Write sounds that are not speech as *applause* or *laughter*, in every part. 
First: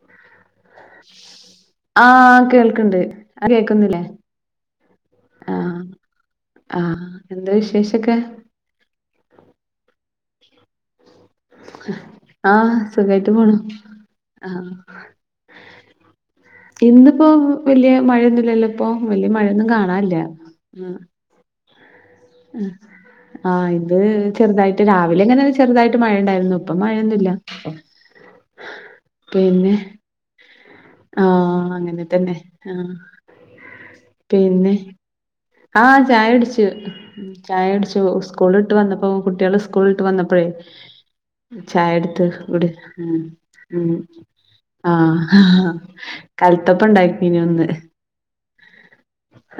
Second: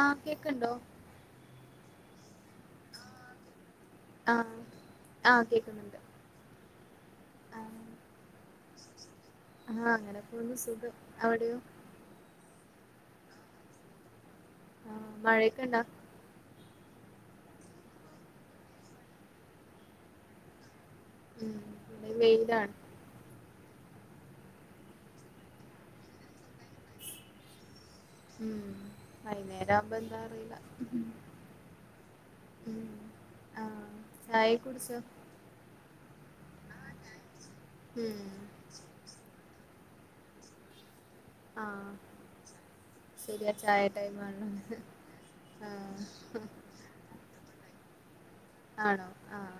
ആഹ് കേക്ക്ൺണ്ടൊ ആഹ് കേൾക്ക്ൺണ്ട് കേക്കുന്നില്ലെ ആഹ് ആഹ് കേക്ക്ന്നുണ്ട് ആഹ് എന്താ വിശേഷൊക്കെ ആഹ് അങ്ങനെ പോവുന്നു സുഖം അവിടെയോ ആഹ് സുഖായിട്ട് പോണു ആഹ് ഇന്നിപ്പോ വല്യെ മഴയൊന്നുല്ലലൊ ഇപ്പൊ വല്യെ മഴൊന്നും കാണാനില്ല ആഹ് ഉം ഇവ്ടെ വെയിലാണ് ആഹ് ഇത് ചെർതായിട്ട് രാവിലെ ഇങ്ങനൊരു ചെർതായിട്ട് മഴ ഇണ്ടായിർന്നു ഇപ്പ മഴൊന്നുല്ല ഉം വൈന്നേരം ആവുമ്പൊ എന്താ അറീല്ല ആഹ് അങ്ങനെ തന്നെ ഉം ആഹ് ആഹ് ആഹ് ചായെ പിന്നെ കുട്ച്ചൊ ആഹ് ചായ കുടിച്ചു ചായുടിച്ചു ഉം സ്കൂള് ട്ട് വന്നപ്പൊ കുട്ടീള് സ്കൂൾട്ട് വന്നപ്പഴെ ആഹ് ചായ ഇട്ത്ത് ഇവടെ ഉം ശരിയാ ചായ ഉം ടൈമാണ്. ആഹ് ആഹ് ഹാകൽ ത്തപ്പം ഇണ്ടാകിനു ഇന്ന് ആണൊ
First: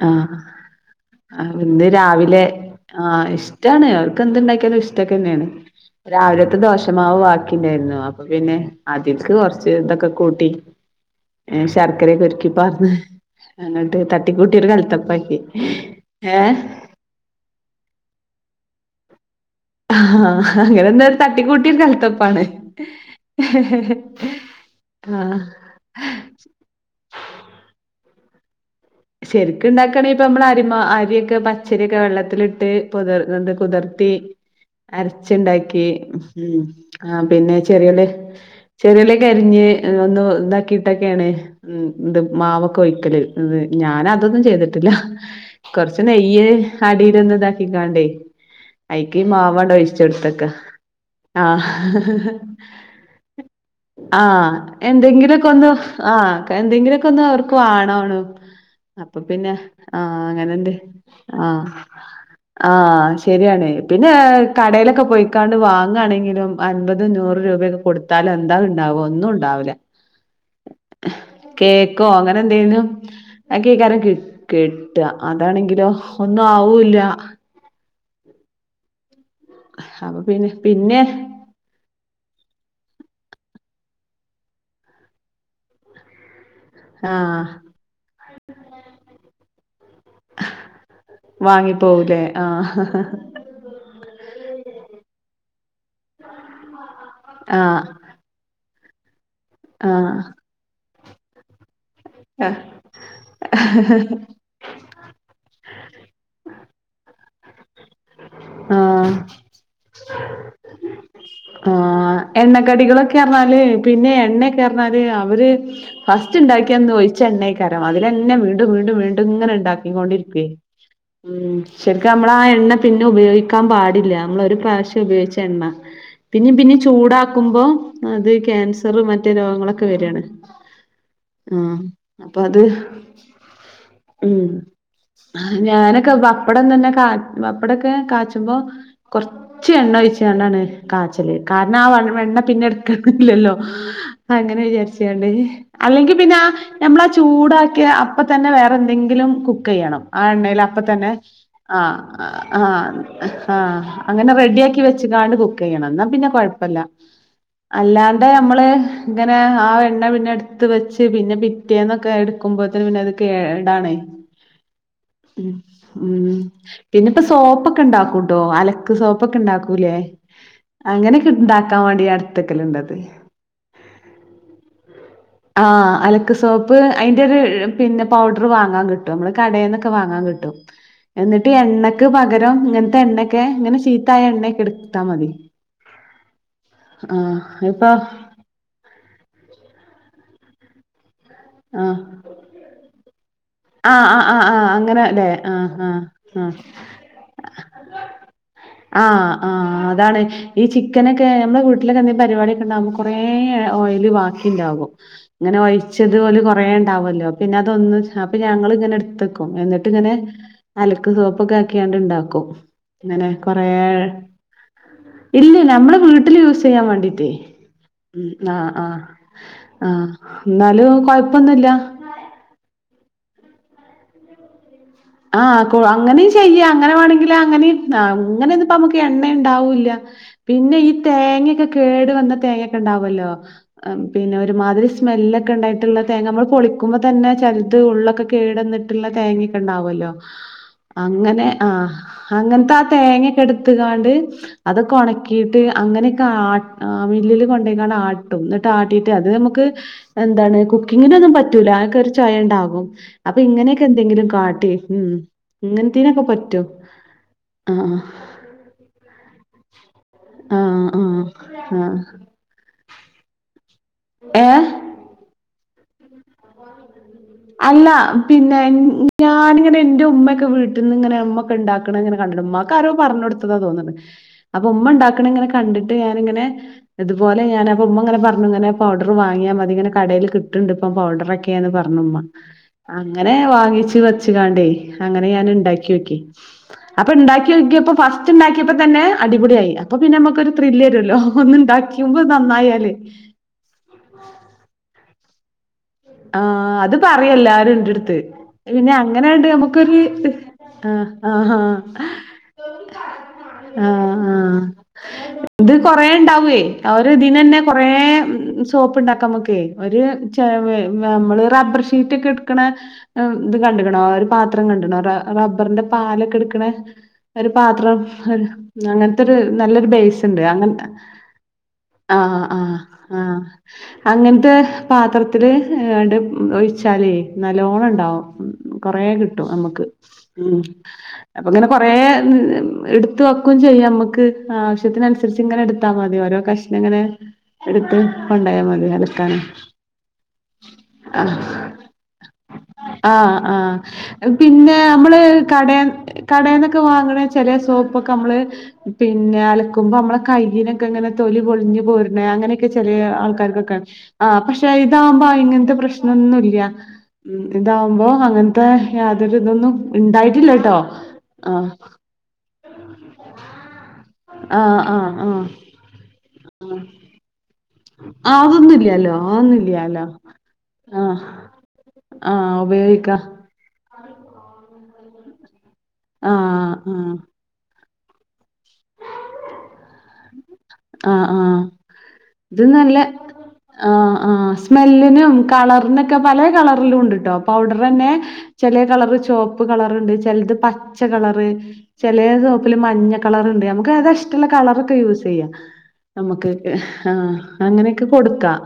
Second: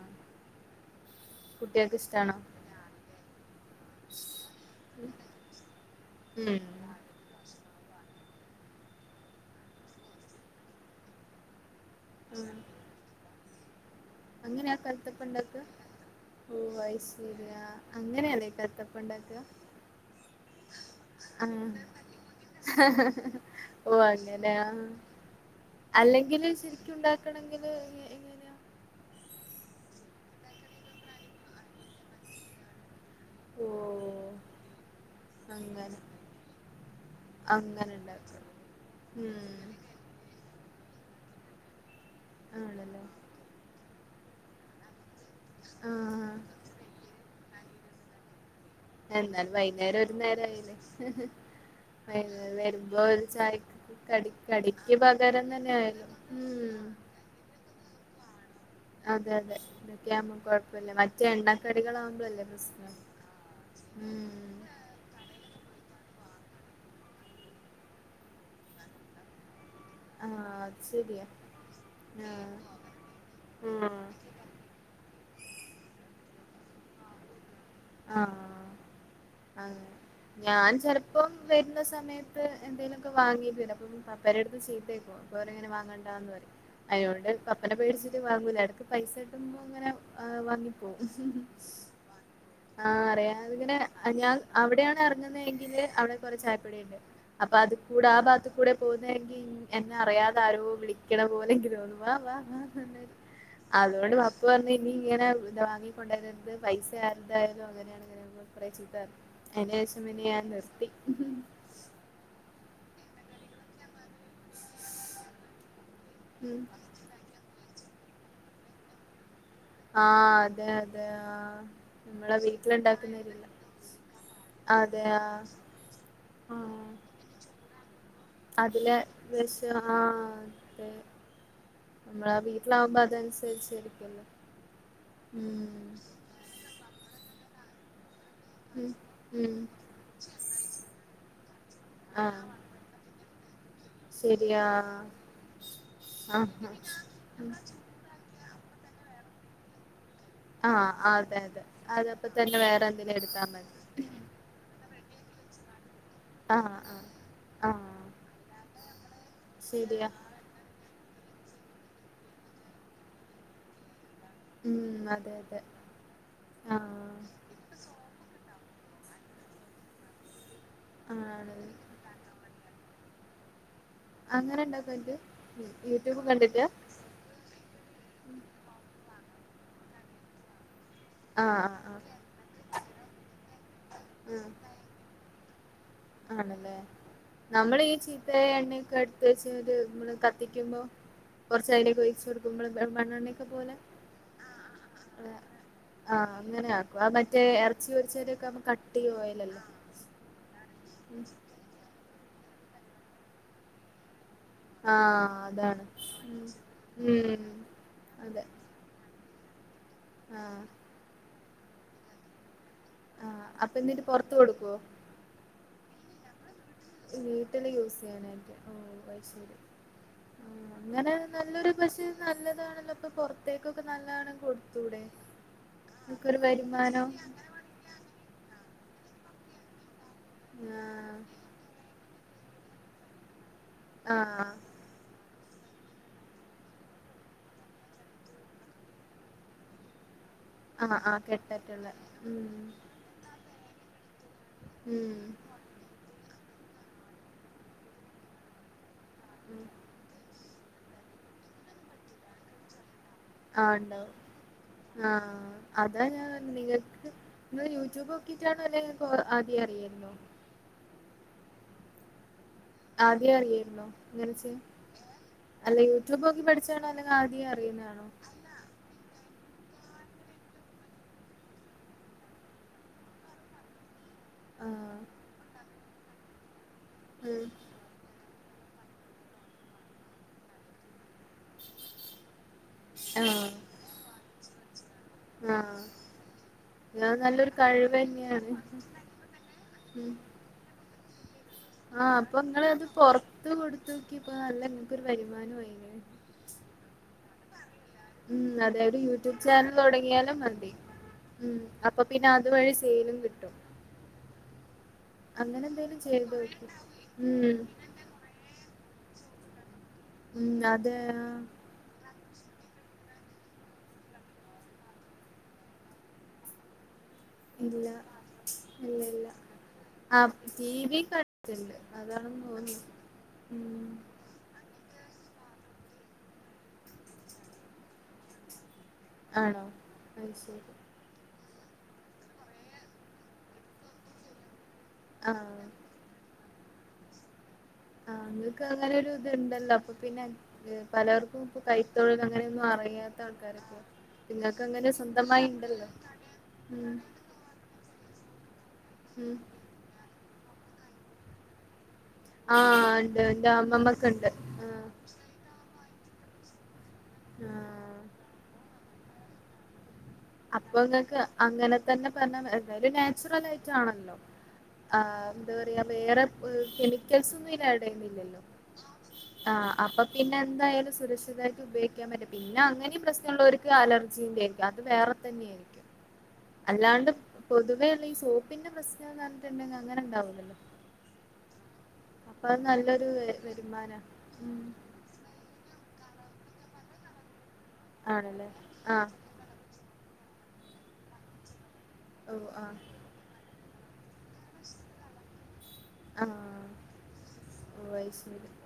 ആഹ് ആഹ് ഇന്ന് കുട്ട്യേൾക്ക് ഇഷ്ടാണോ? രാവിലെ ആഹ് ഇഷ്ടാണ് അവർക്ക് എന്ത്ണ്ട്യാക്കിയാലും ഇഷ്ടൊക്കെന്നേണ് രാവിലത്തെ ഉം ദോഷമാവ് വാക്കിണ്ടാർന്നു അപ്പൊ പിന്നെ അതിക്ക് കൊർച്ച് ഇതൊക്കെ കൂട്ടി ശർക്കര ഒക്കെ ഒരുക്കി ഉം പാർന്ന് അങ്ങ്ട്ട് ത തട്ടി കൂട്ടി ഒര് അങ്ങനെയാ കൽത്തപ്പാക്കി ഏഹ് ശരിയ അങ്ങനാല്ലെ കൽത്തപ്പണ്ടാക്ക ആഹ് അങ്ങനെന്ന ഒര് തട്ടിക്കൂട്ടി ആഹ് കൽത്തപ്പാണ് ഓ അങ്ങനെയാ ആഹ് അല്ലെങ്കില് ശെരിക്കു ഇണ്ടാക്കണെങ്കില് ഞി ശരിക്ക് ഇണ്ടാക്കണെങ്കി ഇപ്പ ഞമ്മളെ അരിമ അരിയെക്കെ പച്ചരിയൊക്കെ വെള്ളത്തിലിട്ട് പൊത്ർന്ന്ണ്ട് ഓ കുതർത്തി അരച്ച്ണ്ടാക്കി അങ്ങനെ ഉം ആഹ് പിന്നെ അങ്ങനെ ചെറിയുള്ളി ഉണ്ടാക്കും ചെറിയുള്ളിയെക്കെ ഉം അരിഞ്ഞ് ഒന്ന് ഇതാക്കിട്ടൊക്കേണ് ഇത് മാവൊക്കെ ആണല്ലേ ഒഴിക്കല് ഞാന് അതൊന്നും ചെയ്തിട്ടില്ല കൊറ്ച്ച് ആഹ് നെയ്യ് അടീലൊന്ന് ഇതാക്കിക്കാണ്ടെ അയ്ക്കീ എന്നാലും മാവാണ്ട് വൈന്നേരം ഒരു ഒഴ്ച്ചൊട്ത്ത്ക്ക നേരായില്ലേ ആഹ് വൈന്നേരം വരുമ്പോ ഒരു ചായക്ക് കടി ആഹ് കടിക്ക് പകരം എന്തെങ്കിലൊക്കൊന്ന് തന്നെ ആയല്ലോ ആഹ് ഉം എന്തെങ്കിലൊക്കൊന്ന് അവർക്ക് വാണാണും അപ്പ അതെ പിന്നെ അതെ ഇതൊക്കെ ആഹ് ആവുമ്പോ അങ്ങനെണ്ട് കൊഴപ്പല്ല മറ്റേ ആഹ് എണ്ണക്കടികളാവുമ്പളല്ലേ പ്രശ്നം ആഹ് ശരിയാണെ പിന്നെ ഏ ഉം കടേലൊക്കെ പോയിക്കാണ്ട് വാങ്ങാണെങ്കിലും അൻപത് നൂറ് രൂപയൊക്കെ കൊട്ത്താല് എന്താ ഇണ്ടാവ ഒന്നും ഇണ്ടാവൂല ആഹ് അത് ശരിയാ കേക്കോ ആഹ് അങ്ങനെന്തേലും ക്കെക്കാരം ആഹ് കിട്ട അതാണെങ്കിലൊ ഒന്നു ആവൂല്ല ആഹ് അങ്ങനെ അപ്പൊ പിന്നെ ഞാൻ പിന്നെ ചെൽപ്പൊ വര്ന്ന സമയത്ത് എന്തേലൊക്കെ വാങ്ങീട്ട് വരും അപ്പൊ പപ്പേരട്ത്ത്ന്ന് ചീത്തേക്കും പപ്പ പറയും ഇങ്ങനെ വാങ്ങണ്ടാന്ന് പറയും അയിനോണ്ട് ആഹ് പപ്പനെ പേടിച്ചിട്ട് വാങ്ങൂല എടക്ക് പൈസ കിട്ടുമ്പൊ ഇങ്ങനെ ആഹ് വാങ്ങിക്കും പോവുലേ ആഹ് ആഹ്, അറിയാതങ്ങനെ ഞാൻ അവിടെയാണ് എറങ്ങ്ന്നെ എങ്കില് അവിടെ കൊറേ ചായപ്പൊടിയിണ്ട് അപ്പൊ അത് ആഹ് കൂടെ ആ ഭാത്ത് കൂടെ പോവുന്നെങ്കി എന്നെ അറിയാത ആഹ് ആരോ വിളിക്കണ പോലെ ഇൻക്ക് തോന്നും വ വാ വാ പർഞാണ്ട് അതോണ്ട്, പപ്പ പ്പ പറഞ് ഇനിയിങ്ങനെ വാങ്ങിക്കൊണ്ടരരുത് പൈസ ആര്‌തെ ആയാലും അങ്ങനെയാണ് എന്നെ കൊറേ ആഹ് ചീത്തർഞ്ഞു അയിന്റെ ശേഷം പിന്നെ ഞാൻ നിർത്തി ആഹ് എണ്ണക്കടികളൊക്കെ അർഞ്ഞാല് പിന്നെ എണ്ണെക്കർഞാല് അവര് ഫസ്റ്റ് ഉം ഇണ്ടാക്കിയന്ന്, ഒഴി ച്ച എണ്ണയ്ക്കാരം അതിലെന്നെ വീണ്ടും വീണ്ടും വീണ്ടും ഇങ്ങനെണ്ടാക്കി ഇണ്ടാക്കി ആഹ് കൊണ്ടിരിക്കും അതെ അതെ ശരിക്കും കൊണ്ടിരിക്കെ ആഹ് മ് ശരിക്കും നമ്മള് നമ്മളെ ആ എണ്ണ പിന്നെ വീട്ടിലുണ്ടാക്കുന്നരില്ല ഉപയോഗിക്കാൻ പാടില്ല. നമ്മള് ഒരു പ്രാ ശ്യം അതെ ഉപയോഗിച്ച ആഹ് എണ്ണ പിന്നിം പിന്നിം ആഹ് ചൂടാക്കുമ്പോ അതെ അതിലെ ക്യാൻസറും, മറ്റേ വിഷം രോഗങ്ങളൊക്കെ വെരാണ് ആഹ് അതെ ആഹ് നമ്മളാ അപ്പൊ അത് വീട്ടിലാവുമ്പോ അതനുസരിച്ചിരിക്കല്ലോ ഉം ആ ഉം ഞാനൊക്കെ പ പ്പടം തന്നെ കാ പപ്പടൊക്കെ കാച്ചുമ്പോ ഉം ഉം കൊറച്ച് എണ്ണ ഒഴിച്ചാണ്ടാണ് കാച്ചല് കാരണം ആ വ വെണ്ണ ആഹ് പിന്നെ എടുക്കലില്ലല്ലോ അങ്ങനെ ശരിയാ വിചാരിച്ചാണ്ട് അല്ലെങ്കി പിന്നെ ആ ആഹ് ഞമ്മളാ ചൂടാക്കിയ അപ്പൊ തന്നെ വേറെ എന്തെങ്കിലും കുക്കെയ്യണം ആ എണ്ണയിൽ അപ്പ ആഹ് തന്നെ അതെ അതെ ആ അതപ്പ തന്നെ വേറെ ആഹ് എന്തെലും എടുത്താ മതി ആഹ് അങ്ങനെ റെഡി ആക്കി വെച്ച്കാണ്ട് കുക്കെയ്യണം ഇന്നാ പിന്നെ ആഹ് കൊഴപ്പല്ല ആഹ് ആഹ് അല്ലാതെ നമ്മള് ഇങ്ങനെ ആ എണ്ണ ശരിയാ പിന്നെ എട് ത്ത് വെച്ച് പിന്നെ പിറ്റേന്നൊക്കെ എടുക്കുമ്പോത്തിന് പിന്നെ അത് കേടാണ് ഉം അതെ അതെ ഉം ആഹ് പിന്നെപ്പോ സോപ്പൊക്കെ ഉണ്ടാക്കൂട്ടോ അലക്ക് സോപ്പൊക്കെ ഇണ്ടാക്കൂലേ? അങ്ങനക്കെ ആണ് ഇണ്ടാക്കാൻ വാണ്ടി ഞാ ഇട്ത്തക്കല്ണ്ടത് അങ്ങനെ ഇണ്ടാക്കല്ണ്ട് യൂട്യൂബ് കണ്ടിട്ടാ? അയിന്റെ ഒരു പിന്നെ പൗഡർ വാങ്ങാ കിട്ടും, നമ്മള് കടേന്നൊക്കെ വാങ്ങാ കിട്ടും എന്നിട്ട് ആഹ് ആഹ് എണ്ണക്ക് ആഹ് പകരം ഇങ്ങൻത്തെ എണ്ണൊക്കെ ഇങ്ങനെ ചീത്തായ എണ്ണക്കെ ആഹ് ഇടുത്താ മതി ആണല്ലേ ആഹ് നമ്മള് ഇപ്പൊ ഈ ചീത്ത എണ്ണയൊക്കെ എടുത് വച്ച്മ്മള് കത്തിക്കുമ്പോ ആഹ് കൊറച്ചയിലൊക്കെ ഒഴിച്ചു കൊടുക്കുമ്പള് മണ്ണെണ്ണൊക്കെ പോലെ ആഹ് ആഹ് ആഹ് ആഹ് അങ്ങനെല്ലേ ആഹ് ആഹ് അങ്ങനെയ പ്പ ആ മറ്റേ എറച്ചിപൊരിച്ചൊരു കം കട്ടി ആഹ് ഓയലല്ലോ ആഹ് അതാണ് ഈ ചിക്കനൊക്കെ നമ്മെ വീട്ടിലൊക്കെ എന്തങ്കി ലും പരിപാടിഒക്കെണ്ടാവുമ്പോ കൊറേ ഓയില് വാങ്ങി ഇണ്ടാകും ആഹ് ഇങ്ങനെ വയി അതാണ് വല് ഉം കുറേ ഇണ്ടാവല്ലോ ഉം പിന്നെ അതൊന്ന് അപ്പൊ അതെ ഞങ്ങള് ഇങ്ങനെ ഇ ട്ത്തക്കും എന്നിട്ട് ഇങ്ങനെ ആഹ് അല ക്ക് സോപ്പൊക്കെ ആക്കിയാണ്ട് ഇണ്ടാക്കും ഇങ്ങനെ ആഹ് കൊറേ അപ്പൊ എന്നിട്ട് പൊറത്ത് കൊടുക്കുവോ ഇല്ല നമ്മള് വീട്ടില് യൂ സയ്യാൻ വണ്ടീട്ട് വീട്ടില് യൂസ് ചെയ്യാനായിട്ട് ഓഹ് അത് ശരി ആഹ് ഹലോ അങ്ങനെ കൊയപ്പൊന്നുല്ല നല്ലൊരു പക്ഷെ നല്ലതാണല്ലോ ഇപ്പൊ പുറത്തേക്കൊക്കെ നല്ലതാണങ്കി കൊടുത്തൂടെ ആഹ് അങ്ങനി നമുക്കൊരു ചെയ്യാ അങ്ങനെ വരുമാനം വാണങ്കില് അങ്ങനെയ അങ്ങനന്ന് പ്പോ നമക്ക് എണ്ണ ഇണ്ടാവൂല്ല പിന്നെ ഈ ആഹ് തേങ്ങക്കെ കേടു വന്ന തേങ്ങൊക്കെ ഉണ്ടാവുല്ലോ പിന്നെ ആഹ് ഒരു മാതിരി സ്മെല്ലൊക്കെ ഇണ്ടായിട്ടുള്ള തേങ്ങ നമ്മള് പൊളിക്കുമ്പ തന്നെ ചലത് ഉള്ളൊക്കെ കേടന്ന്ട്ട് ള്ള തേങ്ങക്കെ ഇ ണ്ടാവും ആഹ് ആഹ് അങ്ങനെ ആഹ് കെട്ടൊക്കെയുള്ള ഉം അങ്ങനത്ത തേങ്ങക്കെ എടുത്ത് കാണ്ട് അതൊക്കെ ഉം ഉണക്കിയിട്ട് അങ്ങനൊക്കെ ആ ആഹ് മില്ലില് കൊണ്ടേയ്ങ്ങാണ്ട് ആട്ടും ന്നിട്ട് ആട്ടീട്ട് അത് നമുക്ക് എന്താണ് ഇങ്ങനെഒന്നും പറ്റൂല അതൊക്കൊരു ചൊയ ണ്ടാകും അപ്പൊ ആഹ് ഇങ്ങനെയൊക്കെ ഉണ്ടാവും എന്തെങ്കിലും കാട്ടെ ആഹ് അതാ ഞാൻ പറിണ് നിങ്ങൾക്ക് നിങ്ങള് ആഹ് യൂട്യൂബോക്കി ട്ടാണോഎല്ലേ ഇങ്ങക്ക് ആദ്യേ അറിയാരുന്നൊ ആഹ് ആഹ് ആഹ് ആദ്യേ അറിയായിര്ന്നോ ഇങ്ങനെ ചെ ഏഹ് അല്ലയൂ യൂട്യൂബ് നോക്കി പഠിച്ച പഠിച്ചാണോ അല്ലെന്ന് ആദ്യെ അല്ല അറിയുന്നതണോ പിന്നെ ഞാനിങ്ങനെ എന്റെ ഉമ്മയൊക്കെ വീട്ടിൽന്ന് ഇങ്ങെ അമ്മക്ക ഉണ്ടക്കണ ഇങ്ങനെ കണ്ടിട്ട് ഉമ്മാക്ക് ആരോ പറഞ്ഞ് കൊടുത്തത തോന്നത് അപ്പൊ ഉമ്മ ആഹ് ഉണ്ടാക്കണ ഇങ്ങനെ കണ്ടിട്ട് ഞാനിങ്ങനെ ഇതുപോലെ ഉം ഞാൻ അപ്പ ഉമ്മ അങ്ങനെ പറഞ്ഞു പൗഡർ വാങ്ങിയാ മതി ഇങ്ങനെ കടയിൽ കിട്ടുണ്ട് ഇപ്പം പൗഡറക്കെയാന്ന് പറഞ്ഞു ഉമ്മ അങ്ങനെ ആഹ് വാങ്ങിച്ചു വെച്ച കാണ്ടേ അങ്ങനെ ഞാൻ ആഹ് ഉണ്ടാക്കി നോക്കി അപ്പൊ അത് ഉണ്ടാക്കി നല്ലൊരു കഴിവ് നോക്കിയപ്പോ ഫസ്റ്റ് തന്നെയാണ് ഉണ്ടാക്കിയപ്പോ തന്നെ അടിപൊളിയായി അപ്പൊ ഉം പിന്നെ നമ്മക്കൊരു ത്രില്ല് വരുല്ലോ ഒന്ന് ഉണ്ടാക്കി ആഹ് അപ്പൊ നിങ്ങള അത് പൊറത്ത് കൊടുത്ത് നോക്കിപ്പോ നല്ല നിങ്ങക്കൊരു വരുമാനം ആയനേ ആഹ് അത് പറയും എല്ലാരും എൻ്റെടുത്ത് ഉം അതായത് യൂട്യൂബ് ചാനൽ തുടങ്ങിയാലും മതി ആഹ് ഉം ആഹാ അപ്പൊ പിന്നെ അതു വഴി സെയ്ലും കിട്ടും ആഹ് ആഹ് അങ്ങനെ ഇത് എന്തേലും കൊറെ ചെയ്ത് ഉണ്ടാവേ നോക്ക് അവര് ഇതിന് തന്നെ ഉം കൊറേ സോപ്പ് ഉണ്ടാക്കാം നോക്കേ ഒരു ഉം അതെ നമ്മള് റബ്ബർ ഷീറ്റ് ഒക്കെ എടുക്കണ ഇത് കണ്ടുകണോ ഒരു പാത്രം കണ്ടണോ റബ്ബറിന്റെ പാലൊക്കെ എടുക്കണ ഒരു ഇല്ല പാത്രം ഇല്ല അങ്ങനത്തെ ഇല്ല ഒരു നല്ലൊരു ആ ബേസ് ഉണ്ട് ടി അങ്ങനത്തെ വി കണ്ടിട്ടുണ്ട് ആഹ് അതാണെന്ന് ആഹ് തോന്നുന്നു ആഹ് ഉം അങ്ങനത്തെ പാത്രത്തില് ഒഴിച്ചാലേ നല്ലോണം ഉണ്ടാവും കൊറേ കിട്ടും ആണോ നമുക്ക് അത് ഉം ശരി അപ്പൊ ഇങ്ങനെ കൊറെ ഉവ്വ് എടുത്ത് വെക്കുകയും ചെയ്യാം നമ്മുക്ക് ആവശ്യത്തിന് ആ അനുസരിച്ച് ഇങ്ങനെ എടു എത്താ മതി ഓരോ കഷ്ണം ഇങ്ങനെ എടുത്ത് ആ നിങ്ങൾക്ക് കൊണ്ടായാൽ മതി അങ്ങനെ ഒരു അലക്കാന് ഇതുണ്ടല്ലോ അപ്പൊ പിന്നെ ഏ പലർക്കും ഇപ്പൊ കൈത്തൊഴിൽ അങ്ങനെയൊന്നും അറിയാത്ത ആഹ് ആൾക്കാരൊക്കെ ആഹ് നിങ്ങൾക്ക് പിന്നെ അങ്ങനെ നമ്മള് സ്വന്തമായി കടേ ഉണ്ടല്ലോ കടേന്നൊക്കെ ഉം വാങ്ങണ ചെല സോപ്പൊക്കെ നമ്മള് പിന്നെ ഉം അലക്കുമ്പോ നമ്മടെ കയ്യിന്നക്കെ അങ്ങനെ തൊലി പൊളിഞ്ഞു പോരു ണെ അങ്ങനെക്കെ ആഹ് ചെലേ ഉണ്ട് എന്റെ ആൾക്കാര്ക്കൊക്കെ അമ്മമ്മക്കുണ്ട് ആഹ് പ ഷേ ഇതാവുമ്പോ ഇങ്ങനത്തെ പ്രശ്നംന്നുല്ല്യ ഉം ആഹ് ഇതാവുമ്പോ അങ്ങൻത്തെ യതൊരു ഇതൊന്നും ഇണ്ടായി അപ്പോ ഇങ്ങക്ക് അങ്ങനെ തന്നെ പറഞ്ഞാ എന്തായാലും നാച്ചുറലായിട്ട് ആണല്ലോ ല്ലോ ആഹ് എന്താ പറയാ വേറെ കെമിക്കൽസ് ഒന്നുവി ആഡ് ചെയ്യുന്നില്ലല്ലോ അതൊന്നുംല്ലല്ലോ ആഹ് അപ്പ അതൊന്നുംല്ലല്ലോ. പിന്നെ എന്തായാലും ആഹ് സുരക്ഷിതായിട്ട് ഉപയോ ക്കാൻ പറ്റും ആഹ് പിന്നെ അങ്ങനെ ഉപയോഗിക്കാ പ്രശ്നമുള്ളവര് ക്ക് അലർജിൻറ്റാരിക്കും അത് വേറെ തന്നെ ആയിരിക്കും ആഹ് അല്ലാണ്ട് ആഹ്. പൊതുവെയിള്ള ഈ സോപ്പ് പിന്നെ പ്രശ്നംന്ന് പറഞ്ഞിട്ടുണ്ടെങ്കി അങ്ങനെ ഉണ്ടാവുലല്ലോ ആഹ് ആഹ് അപ്പോ അത് ഇത് നല്ലൊരു വരുമാന ഉം *unintelligible* കളറിനും പലേ കളറിലുംണ്ട്ട്ടോ പൗഡറന്നെ ആണല്ലേ ചെല ആഹ് കളറ് ചെ പ്പ്‌ കളറ്ണ്ട് ചെലത് പച്ച കളർറ് ചെല ഓഹ് സോപ്പില് ആഹ് മഞ്ഞ കളറ് നമുക്ക് ഏതാ ഇഷ്ടുള്ള കളറക്കെ യൂസ് ചെയ്യാം. നമുക്ക് ആഹ് ആഹ് അങ്ങനെക്കെ വോയിസ് മെയിൽ കൊടുക്കാം.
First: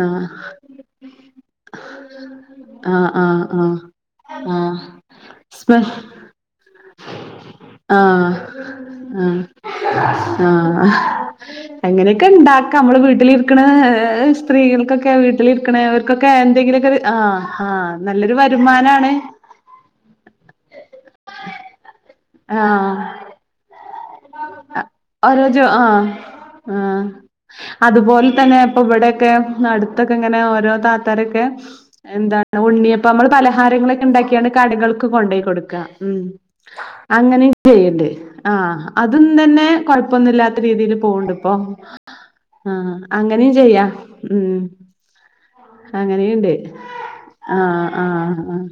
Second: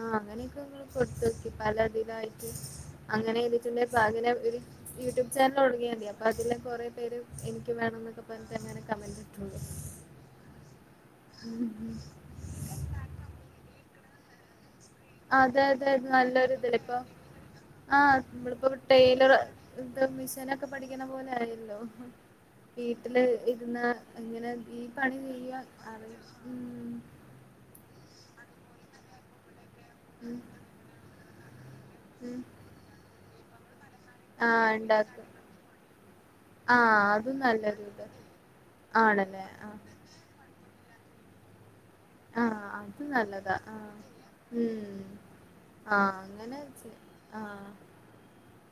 ആഹ് അങ്ങനെക്കെ ഞങ്ങള് കൊടുത്തുനോക്കി പല ഇതിലായിട്ട് ആഹ് അങ്ങനെ ആഹ് ആഹ് ചെയ്തിട്ടുണ്ടേ *unintelligible* ഒരു ആഹ് യൂട്യൂബ് ചാനൽ തൊടങ്ങിയ സ്മെ മതി അപ്പോ അതില് കൊറെ പേര് എനിക്ക് വേണം ന്നൊക്കെ ആഹ് പറഞ്ഞിട്ട് അങ്ങനെ കമന്റ് ഇട്ടോള്ളൂം ആഹ് ആഹ് അങ്ങനെക്കെ ഇണ്ടാക്കാം നമ്മള് വീട്ടിലിരിക്കണ ഏഹ് സ്ത്രീകൾക്കൊ ക്കെ അതെ വീട്ടിലിരിക്കണേ അതെ അത് അവർക്കൊക്കെ നല്ലൊരു ഇതില് എന്തെങ്കിലുക്കെ ഇപ്പൊ ആഹ് ആഹ് നല്ലൊരു വരുമാനാണ് ഇപ്പ മിഷനൊക്കെ പഠിക്കണ പോലെ ആയല്ലോ ആഹ് വീട്ടില് ഇരുന്ന് എങ്ങനെ ഈ പണി ഓരോ ചെയ്യാ ജോ ആഹ് അറിയാ ഉം ആഹ് അതുപോലെ തന്നെ ഇപ്പോ ഇവടെക്കെ അടു ത്തക്കെ ഉം ഇങ്ങനെ ഓരോ താത്താരൊക്കെ ഉം എന്താണ് ഉണ്ണിയപ്പം നമ്മള് പലഹാരങ്ങളെ ക്കെണ്ടാക്കിയാണ് ആഹ് കടകൾക്ക് ഇണ്ടാക്കും കൊണ്ടോയി കൊടുക്കാ ഉം ആഹ് അതും അങ്ങനേം നല്ലൊരു ഇത് ചെയ്യണ്ട് ആഹ് അതും ആണല്ലേ തന്നെ ആഹ് കൊഴപ്പൊന്നു ഇല്ലാത്ത രീതില് പോണ്ട് ഇപ്പോ ആഹ് അത് അങ്ങനേം നല്ലതാ ചെയ്യാ ആഹ് ഉം ആഹ് അങ്ങനെയുണ്ട് അങ്ങനെ ചെ ആഹ് ആഹ് ആഹ്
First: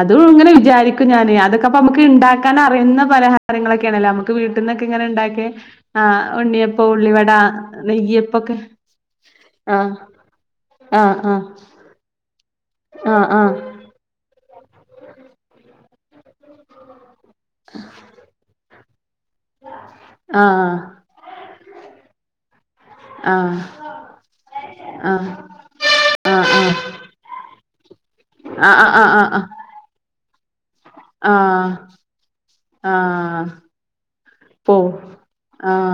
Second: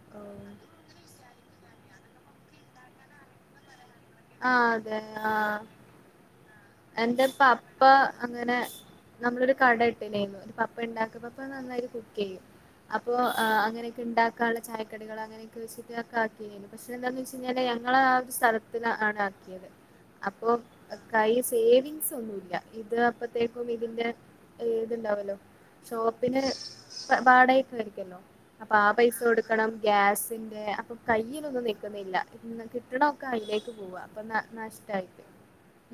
അതും ഇങ്ങനെ ഓഹ് വിചാരി ക്ക് ഞാന് അതൊക്കെപ്പം നമക്ക് ഇണ്ടാക്കൻ അറിയുന്ന പലഹാരങ്ങളൊക്കെയാണലോ നമ്മുക്ക് ആഹ് വീട്ടിനിന്നൊക്കെ അതെ ഇങ്ങനെ ഇണ്ടാക്കി ആഹ് ആഹ് ഉണ്ണിയ എന്റെ പപ്പ അങ്ങനെ നമ്മളൊരു കട ആഹ് ഇട്ടേയ്നെനു *unintelligible* പപ്പ ആഹ് ഇണ്ടാക്കുന്ന പപ്പ നന്നായി കുക്കെയ്യും. അപ്പോ ആഹ് ആഹ് അങ്ങനൊക്കെണ്ടാക്കാള്ള ചായക്കടികള് അങ്ങനൊക്കെ വച്ചിട്ടൊക്കെ ആക്കിരുന്നു പക്ഷെ എന്താന്ന് വെച്ച ഇങ്ങനെ ഞങ്ങളെ ആ ഒരു സ്ഥലത്തില് ആണ് ആക്കിയത് അപ്പോ ആഹ് കൈ സേവിങ്സ് ഒന്നുവില്ല ഇത് ആഹ് അപ്പത്തേക്കും ഇതിന്റെ ആഹ് ആഹ് ഇത്ണ്ടാവല്ലോ ഷോപ്പിന് ആഹ് വാടകക്കാരിക്കുലോ അപ്പോ ആ ആഹ് ആഹ് ആഹ് ആഹ് പൈസ ആഹ് കൊടുക്കണം ഗ്യാസിന്റെ അപ്പം കയ്യിലൊന്നും ആഹ് നിക്കുന്നില്ല കിട്ടണൊക്കെ ആഹ് അയിലേക്ക് പോവ അപ്പോ ന പോ നഷ്ടായിപ്പോയി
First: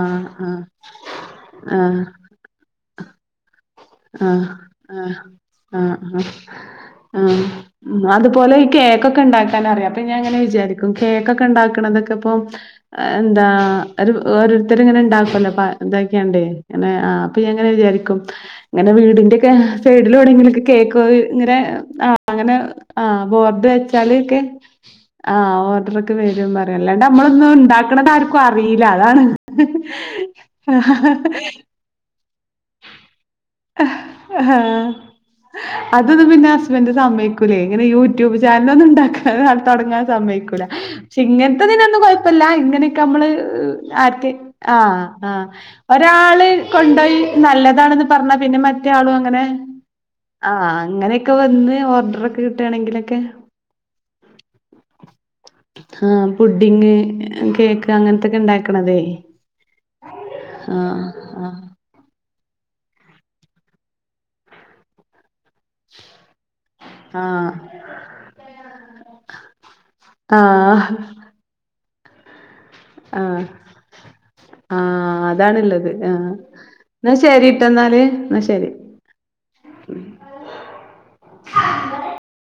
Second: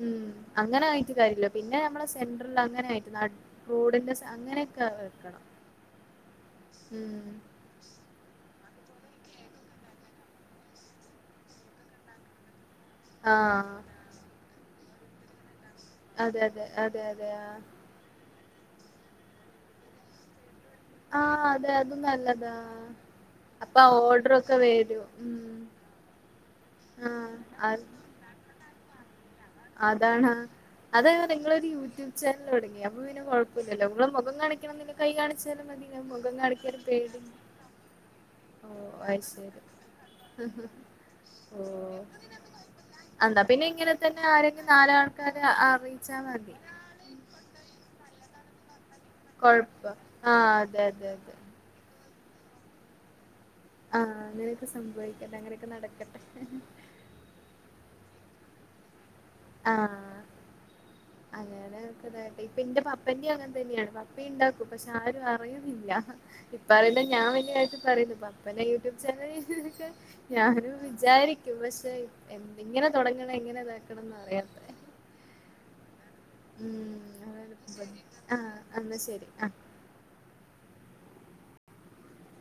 ഉം ആഹ് അങ്ങനെ ആയിട്ട് കാര്യല്ല പിന്നെ ആഹ് നമ്മളെ സെൻട്രല് അങ്ങനെ ആയിട്ട് നാ റോഡിന്റെ സ ആഹ് അങ്ങനെയൊക്കെ ആഹ് വെക്കണം ആഹ് ആഹ് ഉം ആഹ് ഉം അതുപോലെ ഈ കേക്കൊക്കെ ഇണ്ടാക്കാൻ അറിയാം അപ്പോ ഞാൻ അങ്ങനെ വിചാരിക്കും കേക്കൊക്കെ ഇണ്ടാക്കണതൊക്കെ ഇപ്പോം എന്താ ആഹ് ഒരു ഓരോരുത്തർ ഇങ്ങനെ ഉണ്ടാക്കുമല്ലോ. അതെ എന്താക്കെയണ്ടേ അതെ എന്നനെ അതെ ആഹ് അതെ അപ്പൊങ്ങനെ വിചാരിക്കും. ഇങ്ങനെ വീടിന്റെക്കെ സൈഡിൽ വേണെങ്കിലൊക്കെ കേക്ക്‌. ആഹ് ഇങ്ങനെ അതെ അത് ആഹ് നല്ലതാ അങ്ങനെ ആഹ് ബോർഡ് അപ്പൊ വെച്ചാല് ഒക്കെ. ഓർഡറൊക്കെ വരും ഉം ആഹ് ഓർഡർ ഒക്കെ വരു പറയും അല്ലാണ്ട് ആഹ് നമ്മളൊന്നും അത് ഉണ്ടാക്കണത് ആർക്കും അറീയില്ല അതാണ്. അതാണ് അത നിങ്ങളൊരു യൂട്യൂബ് ചാനൽ തുടങ്ങി അപ്പൊ പിന്നെ കൊഴ ല്ലോ മുഖം ഹാ കാണിക്കണംന്നില്ല കൈ കാണിച്ചാലും മതി അതൊന്നും മുഖം പിന്നെ കാണിക്കാന് ഹസ്ബൻഡ് പേടി. സമ്മയ്ക്കൂലേ ഇങ്ങനെ യൂട്യൂബ് ചാനല ഒന്നും ഓഹ് അത് ഉണ്ടാക്കാെ ശരി തുടങ്ങാൻ സമ്മയ്ക്കൂല പക്ഷെ ഓഹ് ഇങ്ങനത്തതിനൊന്നും കൊഴ. പ്പല്ല ഇങ്ങനെയൊക്കെ മ്മള് എന്നാ പിന്നെ ഇങ്ങനെ തന്നെ ആഹ് ആരെങ്കിലും ആഹ് ആഹ് നാലാൾക്കാരെ അറിയിച്ചാ ഒരാള് മതി കൊണ്ടോയി നല്ലതാണെന്ന് പറഞ്ഞാ പിന്നെ മറ്റേ ആളും അങ്ങ അങ്ങനെ കൊഴപ്പം ആഹ് അതെ അതെ അതെ അങ്ങനെയൊക്കെ വന്ന് ഓർഡർ ഒക്കെ കിട്ടാണെങ്കിലൊക്കെ. ആഹ് അങ്ങനെയൊക്കെ സംഭവിക്കട്ടെ അങ്ങനെയൊക്കെ നടക്കട്ടെ. ആഹ് *unintelligible* കേക്ക് അങ്ങനത്തൊക്കെ ഇണ്ടാക്കണതെ. ആഹ് ആഹ് ആഹ് അങ്ങനൊക്കെ കേക്ക ഇപ്പ ന്റെ പപ്പന്റെയും അങ്ങനെ തന്നെയാണ് പപ്പ ഉണ്ടാക്കും പക്ഷെ ആരും. യുന്നില്ല ഇപ്പ പറയുന്ന ഞാൻ വലിയായിട്ട് ആഹ് പറയ്ണ്ട് പപ്പന്റ് യൂട്യൂബ് ചാനൽക്കെ ഞാനും ആഹ് വിചാരിക്കും പക്ഷെ എ എങ്ങനെ തുടങ്ങണെ എങ്ങനെ ഇതാക്കണംന്ന് അറിയണ്ടെ. അതാണുള്ളത് ആഹ് എന്നാ ശരി ട്ടൊന്നാല് എന്നാ ശരി. എന്നാൽ ശരി ആഹ്